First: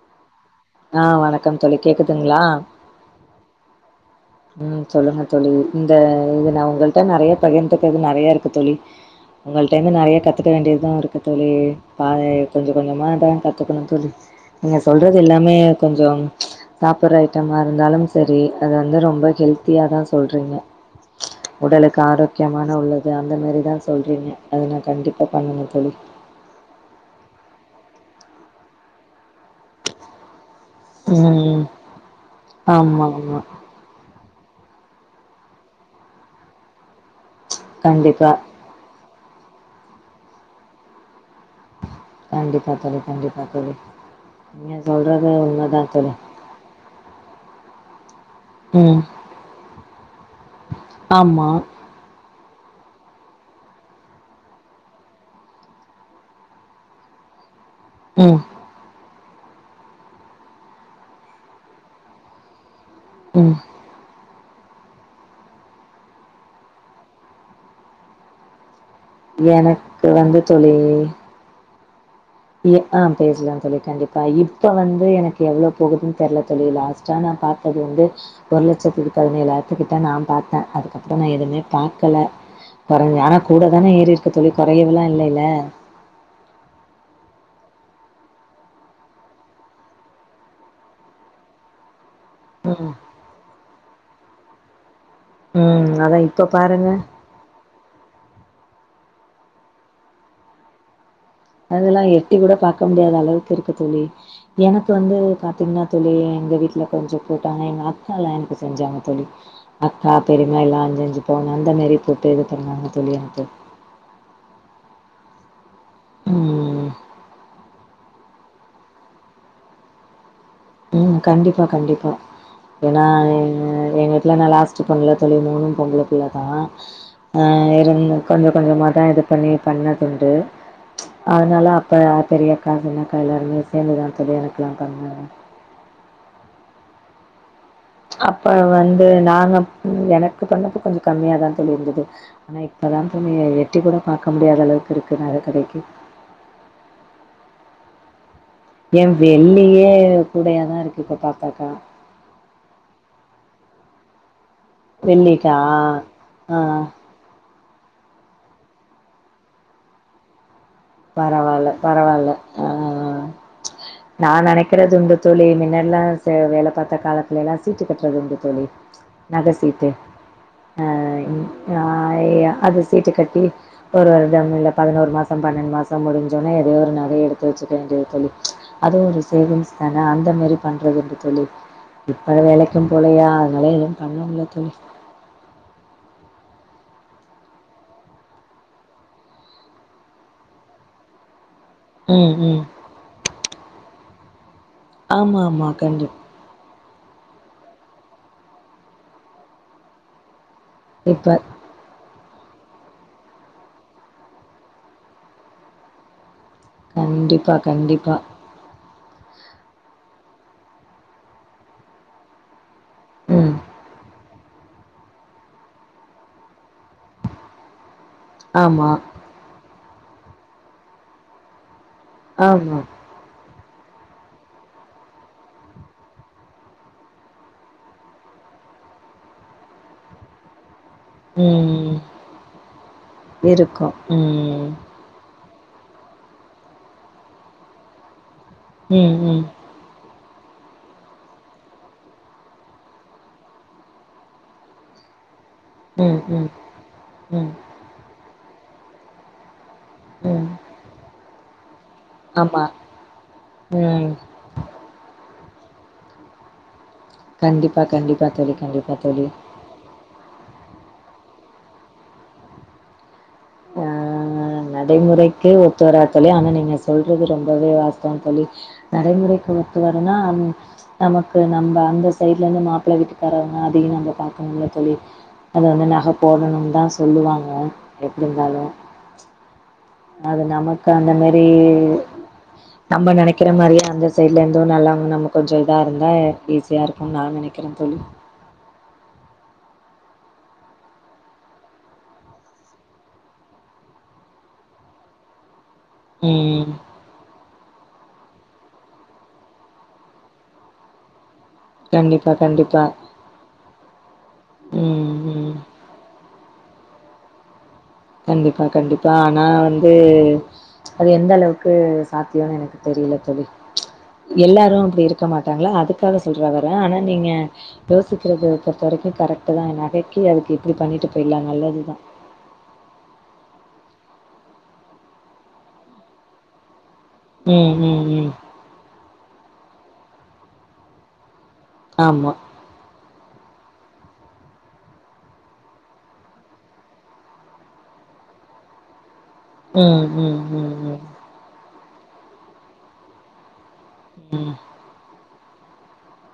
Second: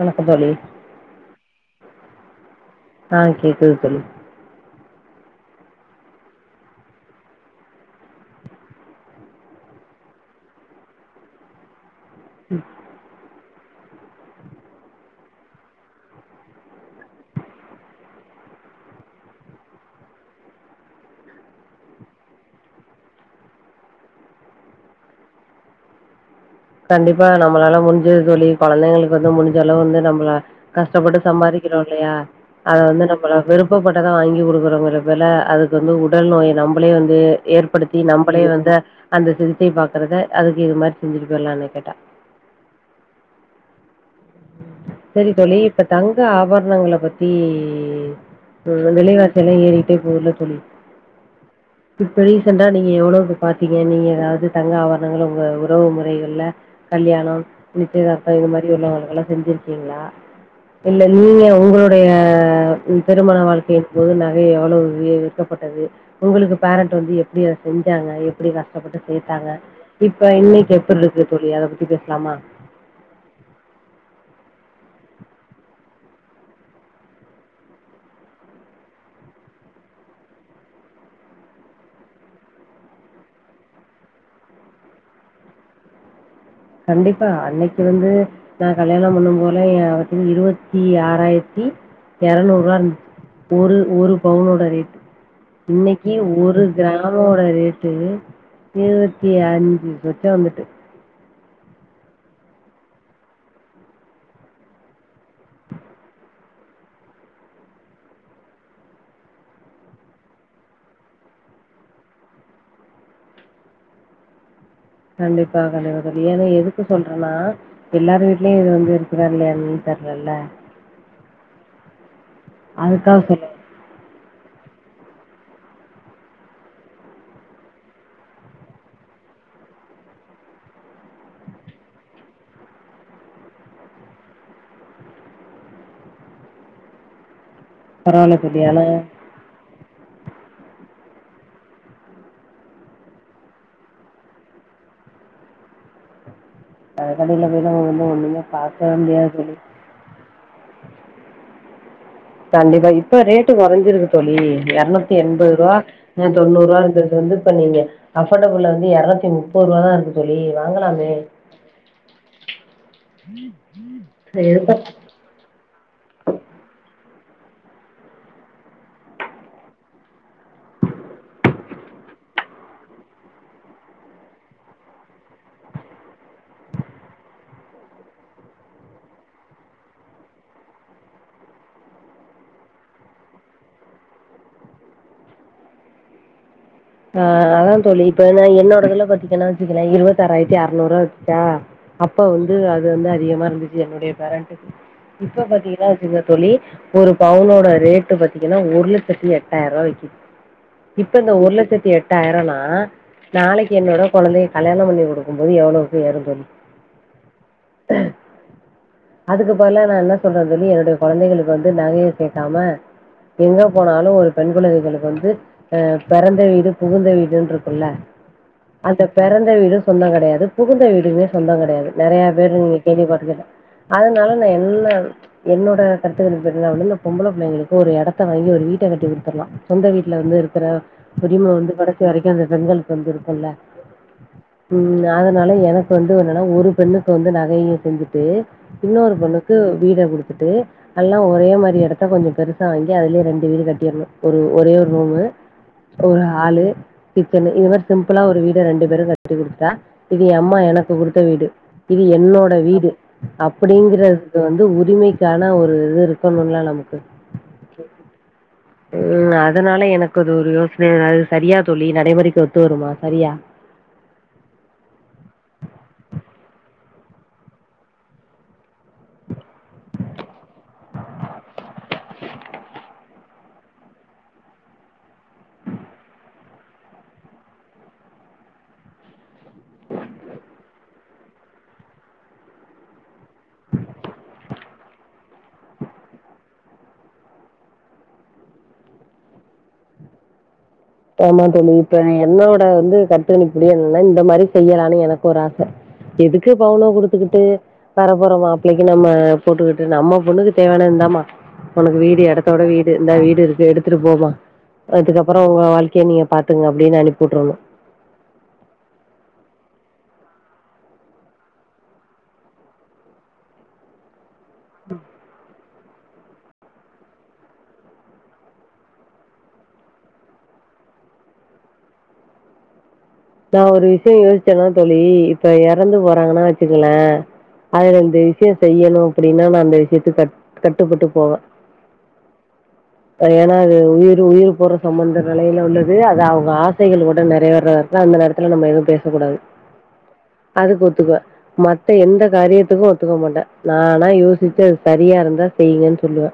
வணக்கம் தோழி ஆ வணக்கம் தோழி கேக்குதுங்களா ஆ கேக்குது தோழி உம் சொல்லுங்க தோழி இந்த இது நான் உங்களிட்ட நிறைய பகிர்ந்துக்கு இது நிறைய இருக்கு தோழி உங்கள்க்டேருந்து நிறைய கத்துக்கவேண்டியது தான் இருக்கும் தோழி பா கொஞ்சம் கொஞ்சமா தான் கத்துக்கணும் தோழி நீங்க சொல்றது எல்லாமே கொஞ்சம் சாப்ப்ற ஐட்டமா இருந்தாலும் சரி அது வந்து ரொம்ப பட் ஹெல்த்தியா தா சொல்றீங்க உடலுக்கு ஆரோக்கியமான உள்ளது அந்த மாரிதா சொல்றீங்க அத நா கண்டிப்பா பண்ணனு தோழி கண்டிப்பா நம்மளால முடிஞ்சது தோழி கொழந்தைங்களுக்கு வந்து முடிஞ்சளவு வந்து நம்பள கஷ்டப்பட்டு ம் சம்பாரிக்கிறோ இல்லையா அத வந்து ஆமா நம்மள ஆமா விருப் ப்பப்பட்டத வாங்கி குடுக்குறோங்கிறதுக்கு பதிலா அதுக்கு வந்து உடல் நோய நம்பளே வந்து ஏற்படுத்தி கண்டிப்பா நம்பளே வந்து அந்த சிகிச்சை பாக்குறத அதுக்கு இது மாரி செஞ்சுட்டு போயிற்லா என்ன கேட்டா கண்டிப்பா தோழி கண்டிப்பா தோழி நீங்க சொல்றது சரி தோழி உண்ம தா இப்ப தோழி தங்க ஆபரணங்கள பத் தி இப்ப வி ம் விலைவாசியெல்லா ஏறிகிட்டே போதுல தோழி ஆமா இப்ப ரீசென்டா நீங்க எவ்ளோக்கு பாத்தீங்க நீங்க அதாவ்து தங்க ஆவரணங்கள உங்க உறவு முறை கள்ல கல்யாண நிச்சயதார்த்த ம் இது மா ரியெல்லா நல்ல நல்லா செஞ்சிருக்கீங்ளா இல்ல நீங்க உங்களுடைய ம் திருமண ம் வாழ்க்கைய போது நகை எவளவு வி விற்கப்பட்டது உங்களுக்கு பேரண்ட் வந்து எப்டி அத செஞ்சாங்க எப்டி கஷ் டப்பட்டு சே்த்தாங்க எனக்கு இப்ப வந்து இன்னைக்கு எப்புட்ற் இருக்கு தோழி அத பத்தி பேசலாமா இ ஆம் பேசலாம் தோழி கண்டிப்பா இப்ப வந்து எனக்கு எவ்ளோ போகுதுன் தெர்ல தோழி லாஸ்ட்டா நா பாத் தது வந்து ஒரு லட்சத்தி பதினேழாயிரத்துக்கிட்ட நா பாத்தே அதுக்கப்ற நா எதுமே பாக்கல கொறஞ்சா ஆனா கூட தானே ஏறிருக்கு தோழி கொறையவுலா இல்லைல கண்டிப்பா அன்னைக்கு வந்து நா கல்யாண பண்ணும் போதுல ஏ ஒரு பவ்ன் இருவத்தி ஆறாயிரத்தி எரநூறுவா ம் இருந்துச்சு ஒரு ஒரு பவுனோட ரேட்டு ம் இன்னைக்கு அதா இப்ப ஒரு பாருங்க கிராம் மோட ரேட்டு இருவத்தி அஞ்சு சொச்சமேட்டு அதுலா எட்டி கூட பாக்க முடியாத அளவுக்கு இருக்கு தோழி எனக்கு வந்து பாத்தீங்னா தோழி எங்க வீட்ல கொஞ்ச போட்டாங்க எங்க அக்காலா எனக்கு செஞ்சாங்க தோழி அக்கா பெரிய்மா எல்லா அஞ்சஞ்சு பவுனு அந்த மாரி போட்டு இது பண்ணாங்க தோழி எனக்கு கண்டிப்பா கண்டிப்பா தோழி ஏனா எதுக்கு ம் சொல்றனா எல்லாரு வீட்லயு இது வந்து இருக்குதா இல்லையான் தெர்லல ம் கண்டிப்பா கண்டிப்பா ஏனா அதுக்காக சொல்ல எங்க வீட்ல நா லாஸ் ட்டு பொண்ணுல தோழி மூணு பொம்பள பிள்ள தா ஆ இருந்து கொஞ்ச கொஞ்சமாதா இது பண்ணி பண்ணதுண்டு அதனால அப்ப பெரியக்கா சின்னக்கா எல்லாருமே சேந்துதா தோழி எனக்குலா பண்ணாங்க பரவால்ல அப்ப தோழி. ஆனா, வந்து நாங்க ம் எனக்கு பண்ணப்போ கொஞ்ச கம்மியாதா தோழி இருந்தது ஆனா இப்பதா தோழி எட்டி கூட பாக்க முடியாத அளவுக்கு இருக்கு நகக்கடைக்கு அ கடைல போய்தா வாங்கனும்னா ஒன்னுனா ஏ வெள்ளியே கூடையாதா இருக்கு இப்ப பாத்தாக்கா கண்டிப்பா இப்ப ரேட்டு கொறஞ்சிருக்கு தோழி எர்நூத்தி எண்பது வெள்ளிக்கா ரூவா ம் ஆ தொண்ணூறு ரூவா இருந்த வந்து இப்ப நீங்க அஃபர்டபுள்ல வந்து எரநுத்தி முப்பது ரூவா தா இருக்கு தோழி வாங்கலா பரவால்ல பரவால்ல ஆ நா எதுக்கு நெனைக்கிறதுண்டு தோழி முன்னெல்லா ச வேல பாத்த காலத்துலேலா சீட்டு கட்றது உண்டு தோழி நக சீட்டு அ நீ நா ய அது சீட்டு கட்டி ஒரு வருடம் இல்ல பதுனோரு மாசம் பன்னெண்டு மாசம் முடிஞ்சோனா எதோ ஒரு நகைய எடுத்து வச்சுக்க வேண்டியது தோழி அதுவு ஒரு சேவிங்ஸ் தான அந்த மாரி பண்றதுண்டு தோழி இப்ப வேலைக்கு போலையா அதனால எது பண்ண முட்ல தோழி ஆ அதா தோழி இப்ப ஏனா என்னோடதுல பாத்தீங்கனா வச்சுக்கலே இருவத்தாறாயிரத்தி அறநூறுவா வித்துச்சா அப்ப ம் வந்து ம் அது வந்து அதிகமா இருந்துச்சு என்னுடைய பேரண்டுக்கு ஆமா இப்ப ஆமா பாத்தீங்கனா கண்டிப் சின்னது தோழி ஒரு பவுனோட ரேட்டு பாத்தீங்கனா ஒரு லெச்சத்தி எட்டாயிருவா விக்குது இப்ப இந்த ஒரு லெச் சத்தி எட்டாயிரனா நாளைக்கு என்னோட கொழந்தைய கல்யாண பண்ணி குடுக்கும் போது எவ்ளோக்கு ஏறு தோழி கண்டிப்பா கண்டிப்பா அதுக்கு பதுலா நா என்ன சொல்றே தோழி என்னுடைய கொழந்தைகளுக்கு வந்து நகையே சேக்காம ம் எங்க போனாலு ஒரு பெண் பிள்ளைகளுகளுக் வந்து அ பெறந்த வீடு புகுந்த வீடுன்ருக்குல்ல ஆமா அந்த பெறந்த வீடு சொந்தங்கெடையாது புகுந்த வீடுமே சொந்தங்கெடையாது நெறைய பேரு ஆமா. இந்த கேள்விய பாத்து கேட்ட அதுனால நா என்ன என்னோட கருத்துக்கணிப்பு எதுனா வந்து இந்த பொம்பள பிள்ளைங்களுக்கு ஒரு எடத்த வாங்கி ஒரு வீட்ட கட்டிக் குடுத்தர்லா சொந்த வீட்ல வந்து இருக்கற உரிம வந்து ம் கடைசி வரைக்கு அந்த பெண்கள்க் வந்து இருக்குல்ல ம் நா அது னால எனக்கு வந்து என்னன்னா ஒரு பெண்ணுக்கு வந்து நகையு செஞ்சிட்டு இன்னோரு ம் ம் பொண்ணுக்கு வீட குடுத்துட்டு அல்லா ஒரே மாரி எடத்த கொஞ்சோ பெருசா வாங்கி அதுலயே ரெண்டு வீடு கட்டீர்னு ஒரு ஒரே ஒரு ரூமு ம் ஒரு ம் ஹாலு, கிச்சனு ம் இது மாரி சிம்பிளா ஒரு வீட ரெண்டு பேரு கட்டிக் குடுத்துட்டா இது எ ம் அம்மா எனக்குக் குடுத்த வீடு இது என்னோட ஆமா. வீடு அப்படிங்கற ம் இது வந்து உரிமைக்கான ஒரு இது இருக்கனுல்ல நமக்கு கண்டிப்பா கண்டிப்பா தோழி கண்டிப்பா தோழி அதுனால எனக்கு அது ஒரு யோசனை அது சரியா தோழி நடைமுறைக்கு ஒத்து வருமா சரியா ஆ அ நடைமுறைக்கு ஒத்து வராத் தோழி ஆனா நீங்க சொல்றது ரொம்பவே வாஸ்துவம் தோழி நடைமுறைக்கு ஒத்து வரும்னா நமக்கு நம்ப அந்த சைடுலர்ந்து மாப்பிள வீட்டுக்காரவங்க அதயு நம்ப பாக்கணுமுல்ல தோழி அதாவ்து நஹ போடணும் தா சொல்லுவாங்க எப்டி இருந்தாலு அது நமக்கு அந்த மாரி நம்ம நெனைக் கிற மாரியே அந்த சைடுலருந்து நல்லவங்க நமக் கொஞ்சோ இதா இருந்தா ஈஸியா இருக்குன் நா நெனைக்கிற தோழி ஆமா தோழி இப்ப என்னோட வந்து கருத்து கணிப்படி எல்லா இந்த மாரி செய்யலான்னு எனக் ஒரு ஆச எதுக்கு ம் பவுனா குடுத்துக்கிட்டு வரப்போற மாப்ளைக்கு நம்ம போட்டுக்கிட்டு நம்ம பொண்ணுக்கு தேவையான இந்தாமா உனக்கு வீடு கண்டிப்பா எடத்தோட கண்டிப்பா வீடு இந்தா வீடு இருக்கு எடுத்துட்டு போமா ம் அதுக்கப்றோ ம். உங்க வாழ்க் கைய நீயே பாத்துங்க அப்டின்னு அனிப் உட்ரணு கண்டிப்பா கண்டிப்பா ஆனா வந்து அது எந்தளவுக்கு சாத்தியோனு எனக்கு தெரியில தோழி எல்லாரு அப்டி இருக்க மாட்டாங்ளா அதுக்காக சொல்ற வர ஆனா நீங்க யோசிக்கிறத பொறுத்த வரைக்கு கரெக்ட்டு தா எ நகைக்கு அதுக்கு இப்டி பண்ணிட்டு போயிர்லா நல்லது தா நா ஒரு விஷ்யோ யோஸ்ச்சனா தோழி இப்ப எறந்து போறாங்கன்னா வெச்சுக்கங்ளே ம், அதுல ம், இந்த ம். விஷ்யோ செய்யணு அப்படின்னா நா அந்த விஷ்யத்துக் கட் கட்டுப்பட்டு போவே ஆமா அது ஏனா அது உயிரு உயிர் போற சம்மந்த நெலைல உள்ளது அது அவுங்க ஆசைகளோட நெறைவேர்ற தா அந்த நேரத்துல நம்ம எதுவு பேசக்கூடாது ம், ம், ம், அதுக்கு ம். ஒத்துக்குவே மத்த எந்த காரியத்துக்கு ஒத்துக்க மாட்டே நானா யோசிச்சு சரியா இருந்தா செய்யுங்கன் சொல்லுவே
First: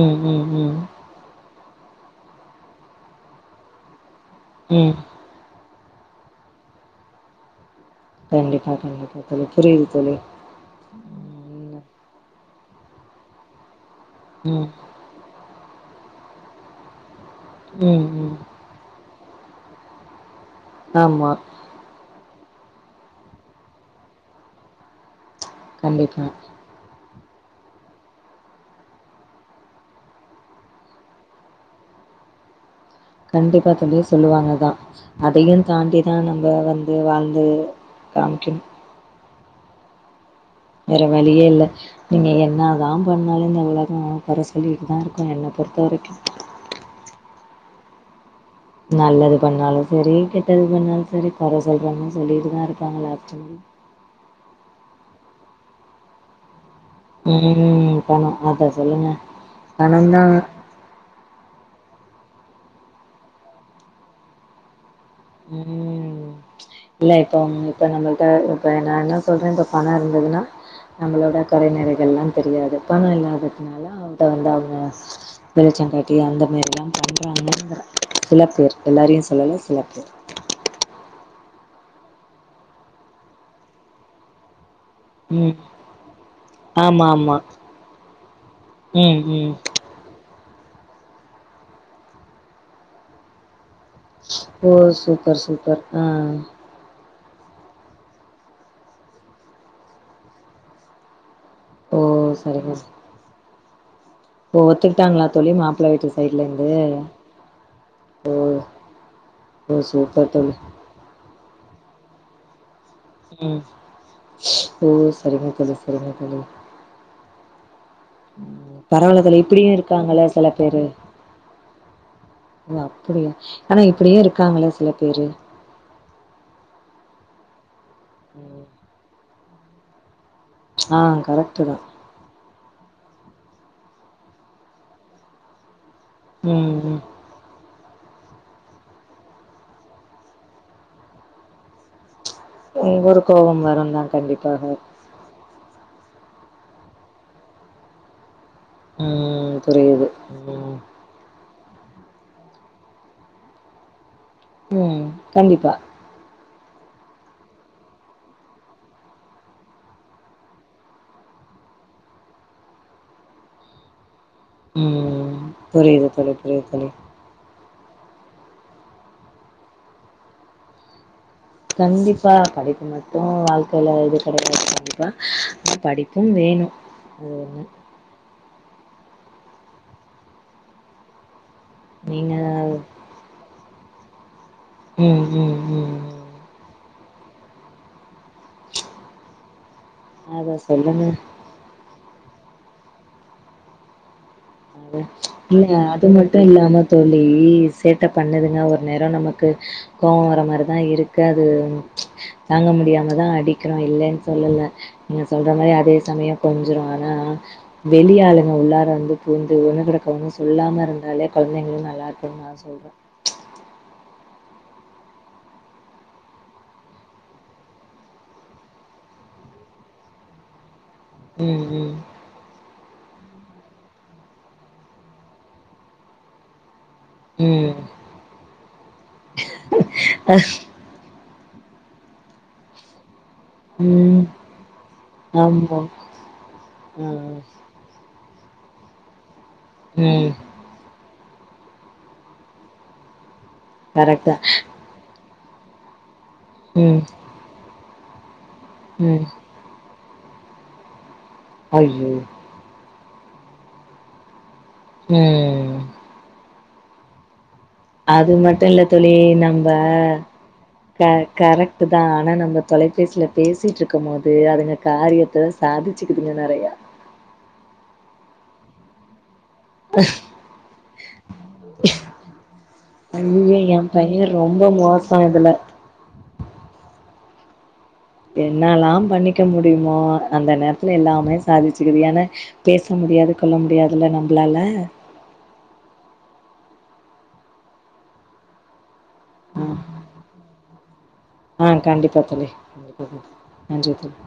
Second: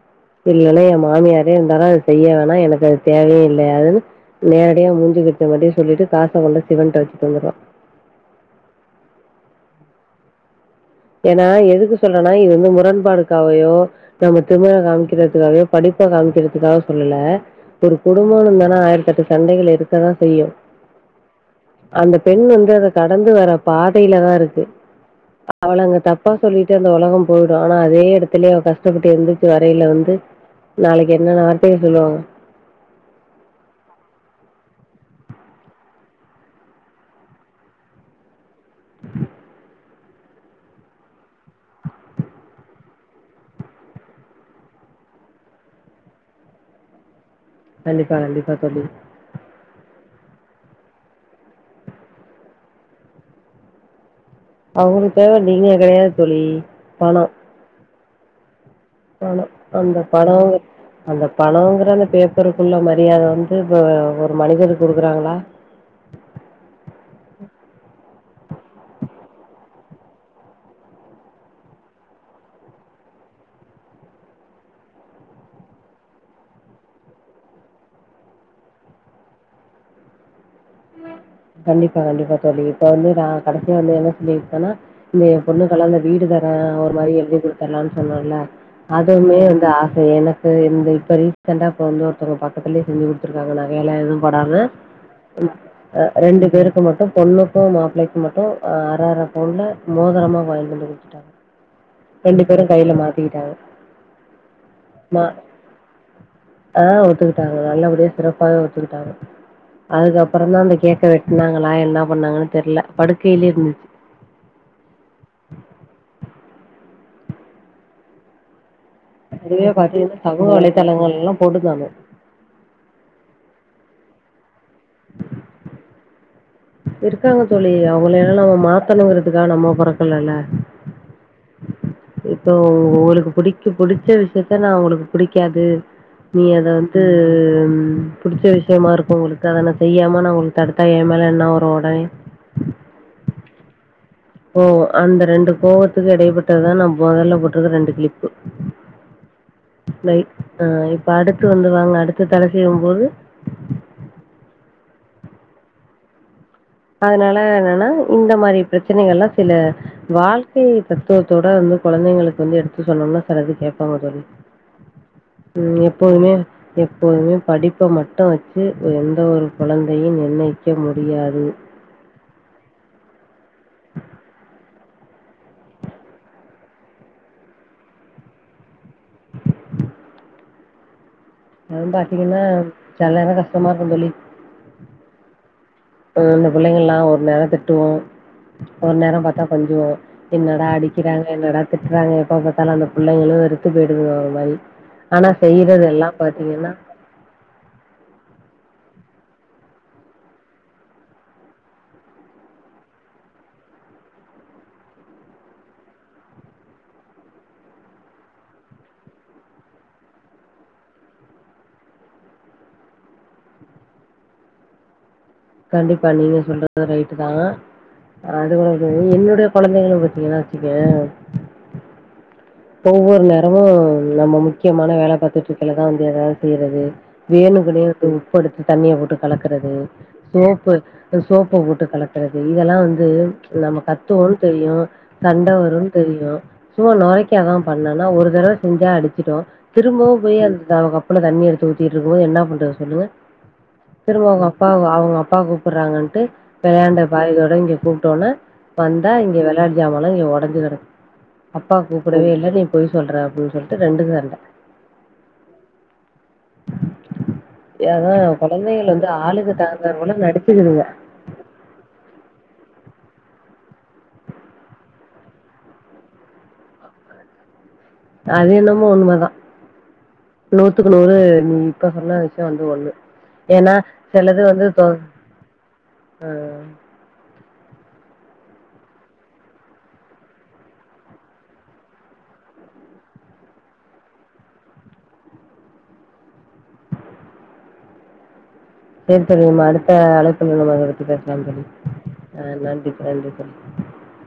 ம், ம், ம். இல்லனா எம் மாமியாரே இருந்தாலு அது செய்ய வேணா எனக்கு அது தேவையே இல்ல அதுன்னு நேரடியா ம். மூஞ்சிகிட்ட படி சொல்லிட்டு காச கொண்டு போய் சிவன்ட்ட வெச்சிட் வந்திருவோ கண்டிப்பா கண்டிப்பா தோழி புரியிது தோழி ஏன்னா எதுக்கு சொல்றனா இது வந்து முரண்பாடுக்காவயோ நம்ம திமுர காமிக்கறதுக்காவயோ படிப்ப காமிக்கிறதுக்காக சொல்லல ஒரு ம், ம். ம் குடும்பம்னு இருந்தான்னா ஆயிரத்தெட்டு சண்டைகள் இருக்க தா செய்யு ஆமா அந்த பெண் வந்து அத கடந்து வர பாதைல தா இருக்கு அவள அங்க கண்டிப்பா. தப்பா சொல்லிட்டு அந்த ஒலகம் போயிடு ஆனா அதே எடத்துலே அவ கஷ்டப்பட்டு எழ்ந்துருச்சு வரைல வந்து நாளைக்கு என்னென்ன வார்த்தைய சொல்லுவாங்க கண்டிப்பா தோழி சொல்லுவாங்க தா அதையு தாண்டி தா நம்ப வந்து வாழ்ந்து காம்க்கன். வேற வழியே இல்ல. நீங்க என்னாதா பண்ணாலு இந்த உலகோ கொற சொல்லிகிட்டு தா இருக்கு என்ன பொறுத்த வரைக்கு. கண்டிப்பா கண்டி நல்லது பண்ணாலு செரி கெட்டது பண்ணாலு செரி கொற சொல்றவுங்க சொல்லிட்டுதா இருப்பாங்கலாட்ருகுது. அவுங்குளுக் தேவ நீங்க கெடையாத் தோழி பணோ ம் பணோ அத சொல்லுங்க. ஆனா அந்த பணம் தான் பணோங்க அந்த பணோங்கற அந்த பேப்பருக்குள்ள மரியாத வந்து இப்ப வ ஒரு மனிதர்க் குடுக்குறாங்களா? ம். இல்ல இப்போ அவுங் இப்போ நம்மள்ட்ட இப்ப நா என்ன சொல்றே இப்ப பணோ இருந்ததுனா நம்மளோட கொறை நிறைகள்ல்லா தெரியாது பணோ இல்லாததுனால அவுத்த வந்து அவுங்கஸ் வெளிச்சங்காட்டி அந்த மாரில்லாம் பண்றாங்கங்கற சில பேர் எல்லாரையு சொல்லல சில பேர். கண்டிப்பா கண்டிப்பா தோழி இப்ப வந்து நா கடைசியா வந்து என்ன சொல்லிருக்கேனா ந்து ஏ ம் பொண்ணுக்கெல்லா இந்த வீடு தரே ஒரு ஆமா மாரி எழுதி ஆமா குடுத்தர்லான் சொன்னல்ல ம் அதுவுமே ம் வந்து ஆச எனக்கு இந்த இப்ப ரீசெண்டா இப்ப வந்து ஒருத்தவங்க பக்கத்துலியே செஞ்சு குடு த்துருக்காங்க நகை எல்லா எதுவு போடம ஓ சூப்பர் இப் சூப்பர் அ ஆ ரெண்டு பேருக்கு மட்டு பொண்ணுக்கு மாப்ளைக்கு மட்டு அ அர அர பவுன்ல மோதரமா வாய்ன்ட்டு வந்து குடுத்துட்டாங்க. ஓ ரெண்டு பேரு சரிங்க கைல மாத்திக்கிட்டாங்க. ஓ ஒத்துக்கிட்டாங்ளா தோழி மாப்பிள வீட்டு சைட்லந்து ஆ ஒத்துக்கிட்டாங்க. நல்லபடியா ஓ. சிறப்பாவே ஒத்துக்கிட்டாங்க. ஓ சூப்பர் அதுக்கப்புறம் தோழி. தான் அந்த கேக்க வெட்னாங்களா என்னா பண்ணாங்கனு தெர்ல படுக்கைலியே ம் இருந்துச்சு. ஓ சரிங்க ‌தோழி சரிங்க தோழி. ம் பரவால்ல‌ தோழி அதுவே இப்பிடியு பாத்தீங்கன்னா இருக்காங்கள்ல சமூக செல பேரு. வலைதளங்கள்லா போட்டுதானு ‌ஓ அப்பிடியா ஆனா இப்பிடியு இருக்காங்கள்ல சில பேரு. இருக்காங்க தோழி அவுங்கள எல்லா நம்ம மாத்தணுங்கிறதுக்காக நம்ம போறக்கல இல்ல. ஆ கரெக்ட்டு தா. இப்போ உ உங்குளுக்கு புடிக்கு புடிச்ச விஷ்யத்த நா உங்குளுக்கு புடிக்காது நீ அத ம் வந்து ம் புடிச்ச விஷ்யமா இருக்கு உங்குளுக்கு‌‌ அத நா செய்யாம நா உங்குள் தடுத்தா ஏ மேல என்ன வரு ஒடனே அங்கொரு கோவம் வருந்தா கண்டிப் ப்போ அந்த ரெண்டு கோவத்துக்கு இடைபட்டதுதா நா மொதல்ல போட்ருக்க ரெண்டு கிளிப்பு. ம் புரியுது நை ஆ ம் இப்ப அடுத்து வந்து வாங்க அடுத்து தல சீவூம்போது ம் கண்டிப்பா. அதுனால என்னன்னா இந்த மாரி பிரச்சினைகள்லா சில வாழ்க்கை தத்துவத்தோட வந்து குழந்தைங்களுக்கு வந்து எடுத்து சொன்னம்னா செல இது கேப்பாங்க தோழி. ம் ம் புரியுது எப்போதுமே தோழி புரியுது தோழி எப்போதுமே படிப்ப மட் டு வெச்சு அ எந்த ஒரு குழந்தையும் நிர்ணயிக்க முடியாது. கண்டிப்பா படிப்பு மட்டு வாழ்க்கைல இது கெடையாது கண்டிப்பா ஆனா படிப்பும் வேணு. ஓன்னு அதுவும் நீங்க பாத்திங்கன்னா செல நேரங் கஷ்டமாருக்கு தோழி. ம் ம் ம். இப்போ இந்த பிள்ளைங்கள்லா ஒரு நேரந் திட்டுவோ ஒரு நேரம் பாத்தா கொஞ்சுவோ. அத என்னடா சொல்லுங்க அடிக்கிறாங்க என்னடா திட்றாங்க‌ எப்ப பாத்தாலு அந்த புள்ளைங்குளு இருக்குது [unintelligible] ஒரு‌ மாரி அது ஆனா இல்ல செய்யறது அது எல்லா மட்டு பாத்தீங்கன்னா இல்லாம தோழி சேட்ட பண்ணுதுங்க ஒர் நேரோ நமக்கு கோவொ வர மாரிதா இருக்கு அது தாங்க முடியாமதா அடிக்கிறோ இல்லன் சொல்லல. நீங்க சொல்ற மாரி அதே சமயோ கொஞ்சுரோ ஆனா வெளி ஆளுங்க உள்ளார வந்து வந்து ஒண்ணு கிடக்க ஒன்னு சொல்லாம இருந்தாலே குழந்தைங்கலாம் நல்லா இருப்பாங்கன்னு நான் சொல்றேன் கண்டிப்பா நீங்க சொல்லறதும் ரைட் தான் அது வந்து என்னுடைய குழந்தைங்களும் பாத்தீங்கன்னா வச்சுக்கோவே ம் ம் ஒவ்வொரு நேரமும் நம்ம முக்கியமான வேல பாத்துட்ருக்கயில தா வந்து எதாது செய்றது ம், வேணுகனே உப்பு எடுத்து தண்ணிய போட்டு கலக்கறது சோப்பு சோப்ப போட்டு கலக்கறது இதெல்லா வந்து நம்ம ம். கத்துவோனு தெரியு சண்ட ஆமா. வருனு தெரியு சும்மா நோய் ம், பண்ணனா ஒரு தடவ செஞ்சா அடிச்சிட்டோ திரும்பவு ம். போய் அ தா கப்புல தண்ணி எடுத்து ஊத்திட்டு இருக்கும் போது என்னா பண்றது சொல்லுங்க திரும்ப கரெக்ட் தான். அவங்க அப்பா அவங்க அ அப்பா கூப்படறாங்கன்டு ம், விளையாண்ட பாய்கோட இங்க கூப்டோனே வந்தா ம். இங்க விளை ஞாமல்லாம் இங்க ஒடஞ்சு கெடக்கு அப்பா ஐயோ! கூப்பிடவே இல்ல நீ பொய் சொல்ற அப்டி சொல்டு ரெண்டு சண்ட ம் அதா அது மட்டும் இல்ல கொழந்தைகள் வந்து தோழி ஆளுக்கு நம்ப தகுந்தாற் போல நடிச்சுக்குதுங்க. க கரெக்டு தா ஆனா நம்ம தொலைபேசில பேசிட்டுருக்கும் போது அதுங்க காரியத்த சாதிச்சுக்குதுங்க நறையா அது என்னமோ உண்மதா நூத்துக்கு நூறு நீ இப்ப சொன்ன விஷயம் வந்து ஒண்ணு ஐயோயோ ஏன்னா என் பைய ரொம்ப மோசம் இதுல ஆ என்னல்லா பண்ணிக்க முடியுமோ அந்த நேரத்துல எல்லாமே சாதிச்சுக்குது ஏன்னா பேச முடியாது கொல்ல முடியாதுல நம்பளால செரி செரி உம் ஆ அடுத்த அழைப்புள்ள நம்ம அத பத்தி பேசலாம் தோழி ஆ கண்டிப்பா ஆ தோழி. நன்றி கண்டிப்பா ப தோழி. நன்றி ப நன்றி தோழி